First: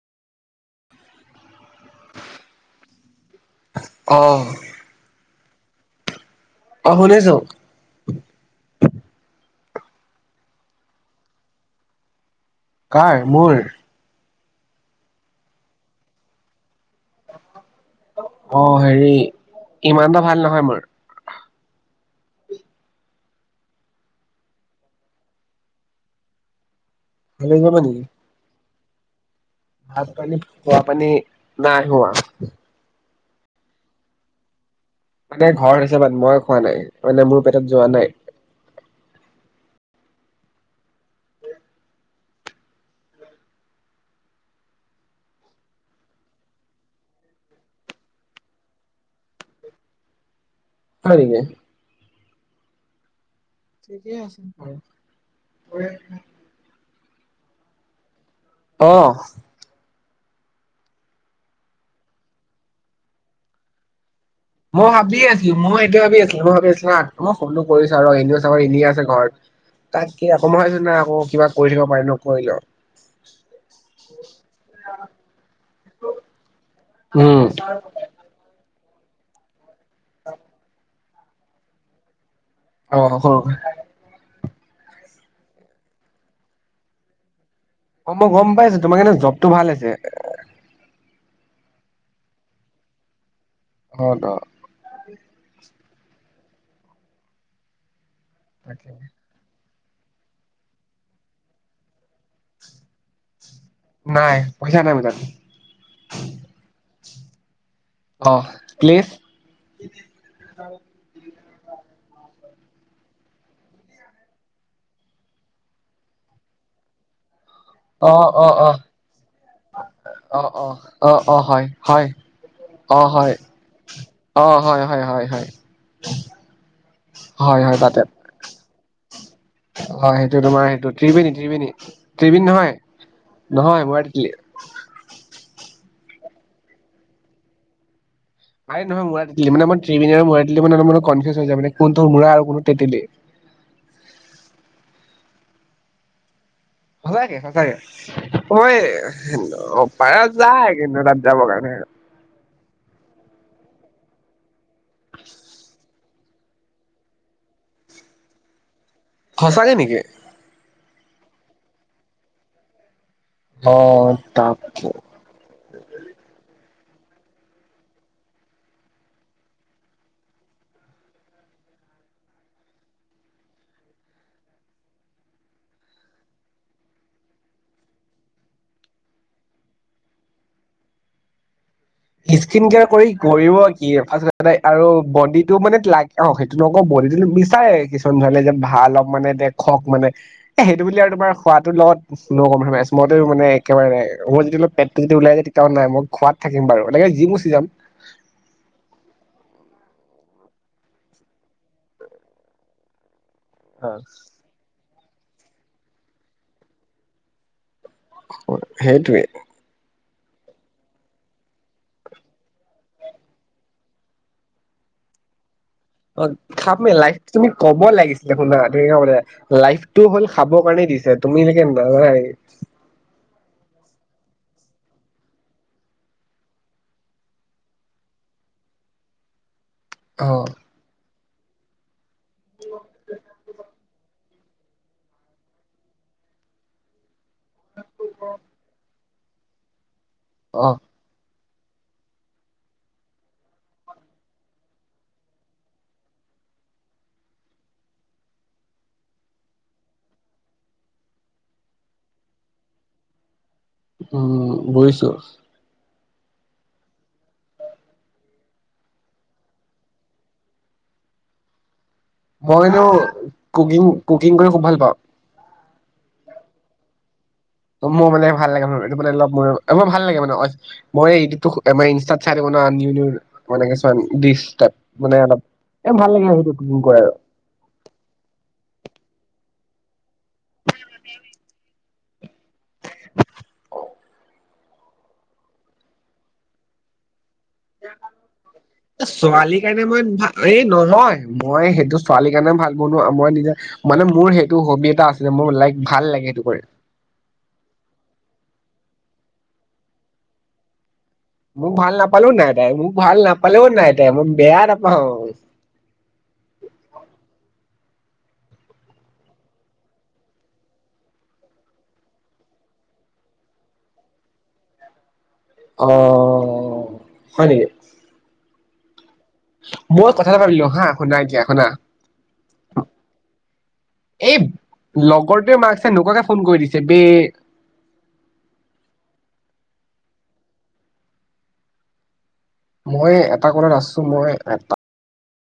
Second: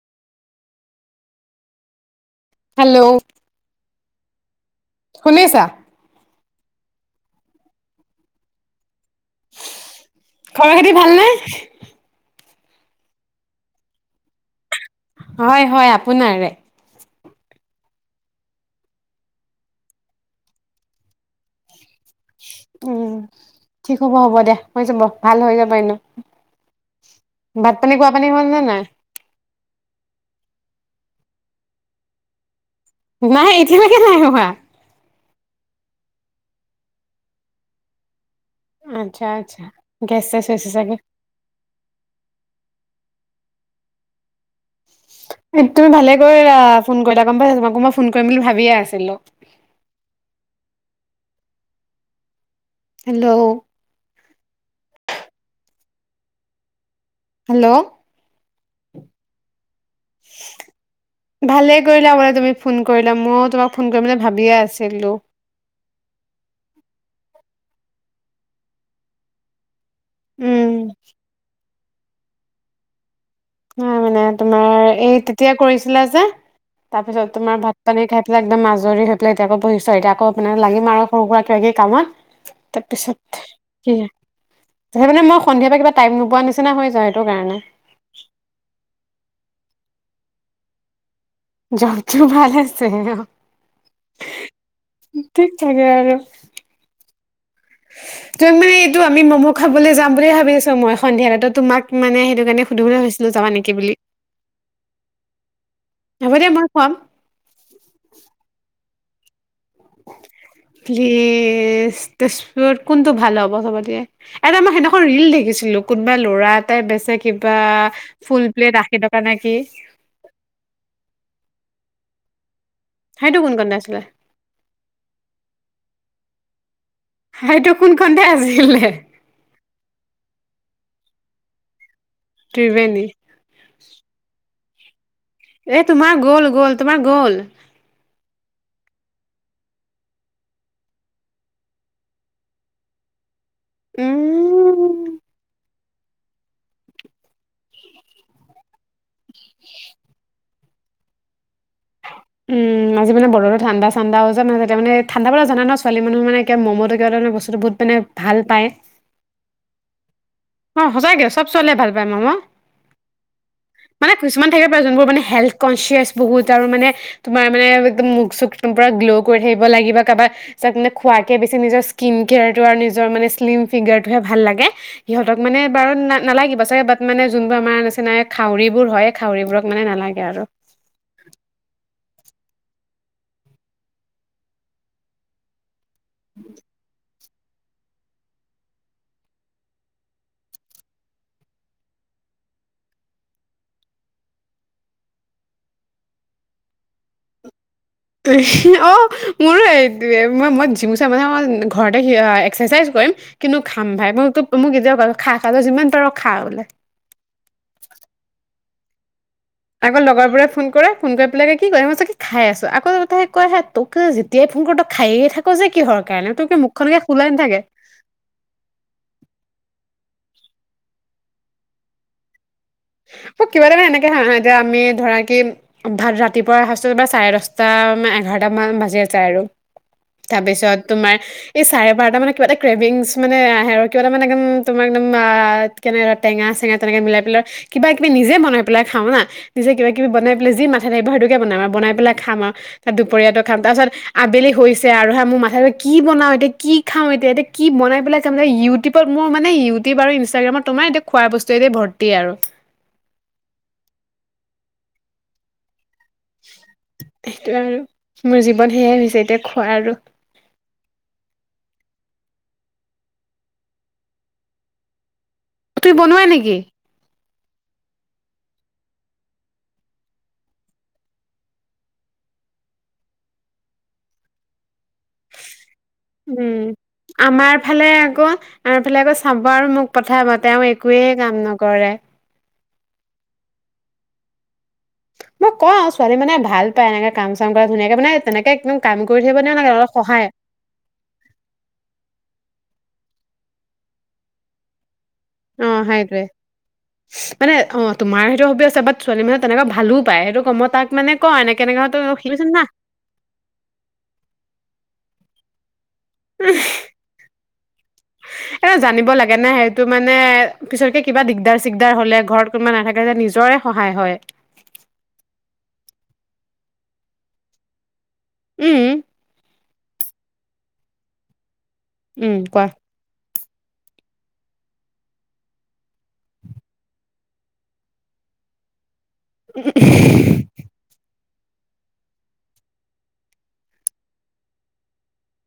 Hello. অ'। শুনিছা। অ', শুনিছো। খবৰ খাতি ভালনে? কাৰ মোৰ? হয়, হয় আপোনাৰে। অ', হেৰি ইমানটা ভাল নহয় মোৰ। উম, ঠিক হ'ব, হ'ব দে হৈ যাব ভাল হৈ যাব এনেও। ভালে ভাত-পানী, খোৱাপানী হ'ল নে নাই? ভাত-পানী, খোৱাপানী নাই হোৱা। নাই এতিয়ালৈকে নাই অহা। মানে ঘৰ হিচাপত মই খোৱা নাই, মানে মোৰ পেটত যোৱা নাই। আচ্ছা আচ্ছা গেছ চেছ হৈছে চাগে। তুমি ভালেকৈ ফোন কৰি গম পাইছা তোমাকো মই ফোন কৰিম বুলি ভাবিয়ে আছিলো। হয় নেকি? হেল্ল' ঠিকেই আছে বাৰু। হেল্লো ' অহ। ভালে কৰিলা তুমি ফোন কৰিলা ময়ো তোমাক ফোন কৰিম বুলিয়ে মই ভাবি আছিলো মই এতিয়া ভাবি আছিলো মই ভাবি আছিলো মই ফনটো কৰিছো আৰু এনেও চাব এনেই আছে ঘৰত। তাক আকৌ মই উম ভাবিছো না আকৌ কিবা কৰি থাকিব কৰি ল। মানে তোমাৰ এই তেতিয়া কৰিছিলে যে তাৰপিছত উম তোমাৰ ভাত পানী খাই পেলাই একদম মাজ [unintelligible] এতিয়া আকৌ মানে লাগিম আৰু। সৰু সুৰা কিবা কিবি কামত। অ তাৰপিছত কি? হেৰি মানে মই সন্ধিয়াৰ পৰা কিবা টাইম নোপোৱা নিচিনা হৈ যাওঁ সেইটো কাৰণে। অঁ মই গম পাইছো তোমাৰ এনে জবটো হৈছে। জবটো ভাল আছে। অঁ, অঁ। তাকে আৰু। [unintelligible] তুমি মানে তাকে এইটো আমি মম' খাবলৈ যাম বুলি ভাবিছো মই সন্ধিয়া ত' তোমাক মানে সেইটো কাৰণে সুধিব বুলি ভাবিো যাবা নি নাই পইচা নাই মোৰ তাত, হ'ব দিয়া মই খুৱাম অঁ। প্লেচ? প্লেচ ত কোনটো ভাল হ'ব সবতকে? এটা মই সেইদিনাখন ৰিল দেখিছিলো কোনোবা ল'ৰা এটাই বেচে কিব অঁ, অঁ, অঁ, কি অঁ, অঁ, অঁ, অঁ হয়। হয়। অঁ হয়, সেইটো কোন কণতে আছিলে? অঁ হয় হয় হয় হয়। সেইটো কোনখনতে আছিলে? অঁ সেইটো তোমাৰ সেইটো ত্ৰিবেণী ত্ৰিবেণী। ত্ৰিবেণী নহয়, ত্ৰিবেণী। নহয় [inaudible] এ, তোমাৰ গ'ল গ'ল তোমাৰ গ'ল। আৰে নহয়, মুৰা তেঁতেলী মানে মই ত্ৰিবেণী আৰু মুৰা তেঁতেলী মানে, কনফিউজ হৈ যাই মানে, কোনটো মুৰা আৰু কোনটো তেঁতেলী। উম! সঁচাকে, সঁচাকে। মই অ'! পাৰা যায়। [unintelligible] উম, আজি মান, বতৰটো ঠাণ্ডা চাণ্ডাও যে, তেতিয়া মানে, ঠাণ্ডা বতৰত জানা ন' ছোৱালী মানুহ মানে, কিবা ম'ম'টো কিবাটা মানে বস্তুটো বহুত মানে ভাল পায়। সঁচাকে নেকি? অ'! সঁচাকে। চব ছোৱালীয়ে ভাল পায় ম'ম'। অ মানে, কিছুমান থাকিব পাৰে। তাকে যোনবোৰ মানে, হেল্থ কনচিয়াচ বহুত আৰু মানে তোমাৰ মানে, একদম মুখ চুখ একদম পুৰা গ্ল' কৰি থাকিব লাগিব বা কাৰোবাৰ যাক মানে, খোৱাতকে বেছি নিজৰ স্কিন কেয়াৰটো আৰু নিজৰ মানে শ্লিম ফিগাৰটোহে ভাল লাগে। সিহঁতক মানে, বাৰু নালাগিব চাগে বাত মানে, যোনবোৰ আমাৰ নিচিনা খাউৰিবোৰ হয়, খাউৰিবোৰক মানে নালাগে আৰু। স্কিন কেয়াৰ কৰি কৰিব কি, ফাৰ্ষ্টতে আৰু বডি টো মানে লাগ অ'! সেইটো নকবৈ, তেতিয়াটো মিছ চাই কিছুমানে ছোৱালীয়ে যেন ভাল অলপ মানে দেখক, মানে এ, সেইটো বুলি আৰু তোমাৰ খোৱাটোৰ লগত নো কম্প্ৰমাইজ। মইতো মানে, একেবাৰে মই যদি অলপ পেটটো যদি ওলাই যায়, তেতিয়াও নাই, মই খোৱাত থাকিম বাৰু। লাগিলে জিম গুচি যাম। অ [unintelligible] মই জিম গুচা মানে, মই ঘৰতে এক্সাৰচাইজ কৰিম। কিন্তু খাম ভাই। মইটো মোক কেতিয়াওঁ বাধা খা, খা তই যিমান পাৰ খা বোলে। সেইটোৱে! আগৰ লগৰবোৰে ফোন কৰে, ফোন কৰি পেলাই কি কয় মই কৈছো কি খাই আছোঁ। আকৌ তাই কয় হে, তোক যেতিয়াই ফোন কৰোঁ তই খায়েই থা অ'! খামে, লাইফ তুমি নাথাকে ক'ব লাগিছিলে শুনা, ধুনীয়া মানে লাইফ টো হ'ল খাবৰ কাৰণে দিছে। তুমি চাগে নাজানাই। অ'! কিবা এটা মানে, এনেকে হা হা, এতিয়া আমি ধৰা কি ভাত ৰাতিপুৱা সাঁজো বা চাৰে দহটা, এঘাৰটা মান বাজি যায় আৰু। অ তাৰপিছত তোমাৰ এই চাৰে বাৰটা মানত কিবা এটা ক্ৰেভিংস মানে, আহে আৰু কিবা এটা মানে একদম তোমাক বা কেনেকা টেঙা- চেঙা তেনেকে মিলাই পেলে কিবা কিবি নিজে বনাই পেলাই খাওঁ না। নিজে কিবা কিবি বনাই পেলাই যি অ মাথাত আহিব সেইটো বনাম আৰু বনাই পেলাই খাম আৰু। তাৰ দুপৰীয়াটো খাম। তাৰ পাছত আবেলি হৈছে আৰু হা, মোৰ মাথাটো কি বনাওঁ এতিয়া, কি খাওঁ এতিয়া, এতিয়া কি বনাই পেলাই খাম। ইউটিউবত মোৰ মানে, ইউটিউব আৰু ইনষ্টাগ্ৰামত তোমাৰ এতিয়া খোৱা বস্তুৱেৰে ভৰ্তিয়ে আৰু। উম, বুজিছোঁ। সেইটোৱে আৰু মোৰ জীৱন সেয়াই হৈছে, এতিয়া খোৱা আৰু। মই এনেও কুকিং, কুকিং কৰি খুব ভাল পাওঁ! তুমি বনোৱা নেকি? মোৰ মানে ভাল লাগে। মানে, অলপ মোৰ মোৰ ভাল লাগে মানে। মই ইউটিউবতো, মই ইনষ্টাত চাই থাকোঁ ন'। নিউ নিউ মই এনেকে চোৱা ডিচ্ টাইপ মানে অলপ এ ভাল লাগে সেইটো উম, কুকিং কৰে আমাৰ ফালে আকৌ, আমাৰ ফালে আকৌ চাব বাৰু মোক পঠাবা, তেওঁ একোৱে কাম নকৰে। মই কওঁ ছোৱালীয়ে মানে ভাল পায় এনেকে কাম চাম কৰা ধুনীয়াকে মানে তেনেকে একদম কাম কৰি থাকিব ছোৱালীৰ নালাগে কাৰণে অলপ মই সহায় ভাত এই নহয়, মই সেইটো ছোৱালীৰ কাৰণে ভাত বনো মই নিজে, মানে মোৰ সেইটো হবি এটা আছে। অ' সেইটোৱে, মানে অ' তোমাৰ তোৰ হবি আছে বাট্ ছোৱালী মানুহে তেনেকুৱা ভালো পায়। সেইটো কম মই তাক মানে কওঁ এনেকে মোক এনেকে ভাল নাপালেওঁ শিকিবিচোন নাই না তাই, মোক ভাল নাপালেওঁ নাই তাই, মোক বেয়া নাপাওঁক। এইটো জানিব লাগে ন, সেইটো মানে পিছতকে কিবা দিগদাৰ-চিগদাৰ হ'লে, ঘৰত কোনোবা নাথাকে যে নিজৰে সহায় হয়। অঅঅ হয় নেকি? উম। মই কথা এটা ভাবিলো হা, শুনা এতিয়া শুনা উম' কোৱা। এই লগৰটোৱে মাকচাই নোকাহোৱাকে ফোন কৰি দিছে বে। [unintelligible] মই এটা ক নাচছো মই এটা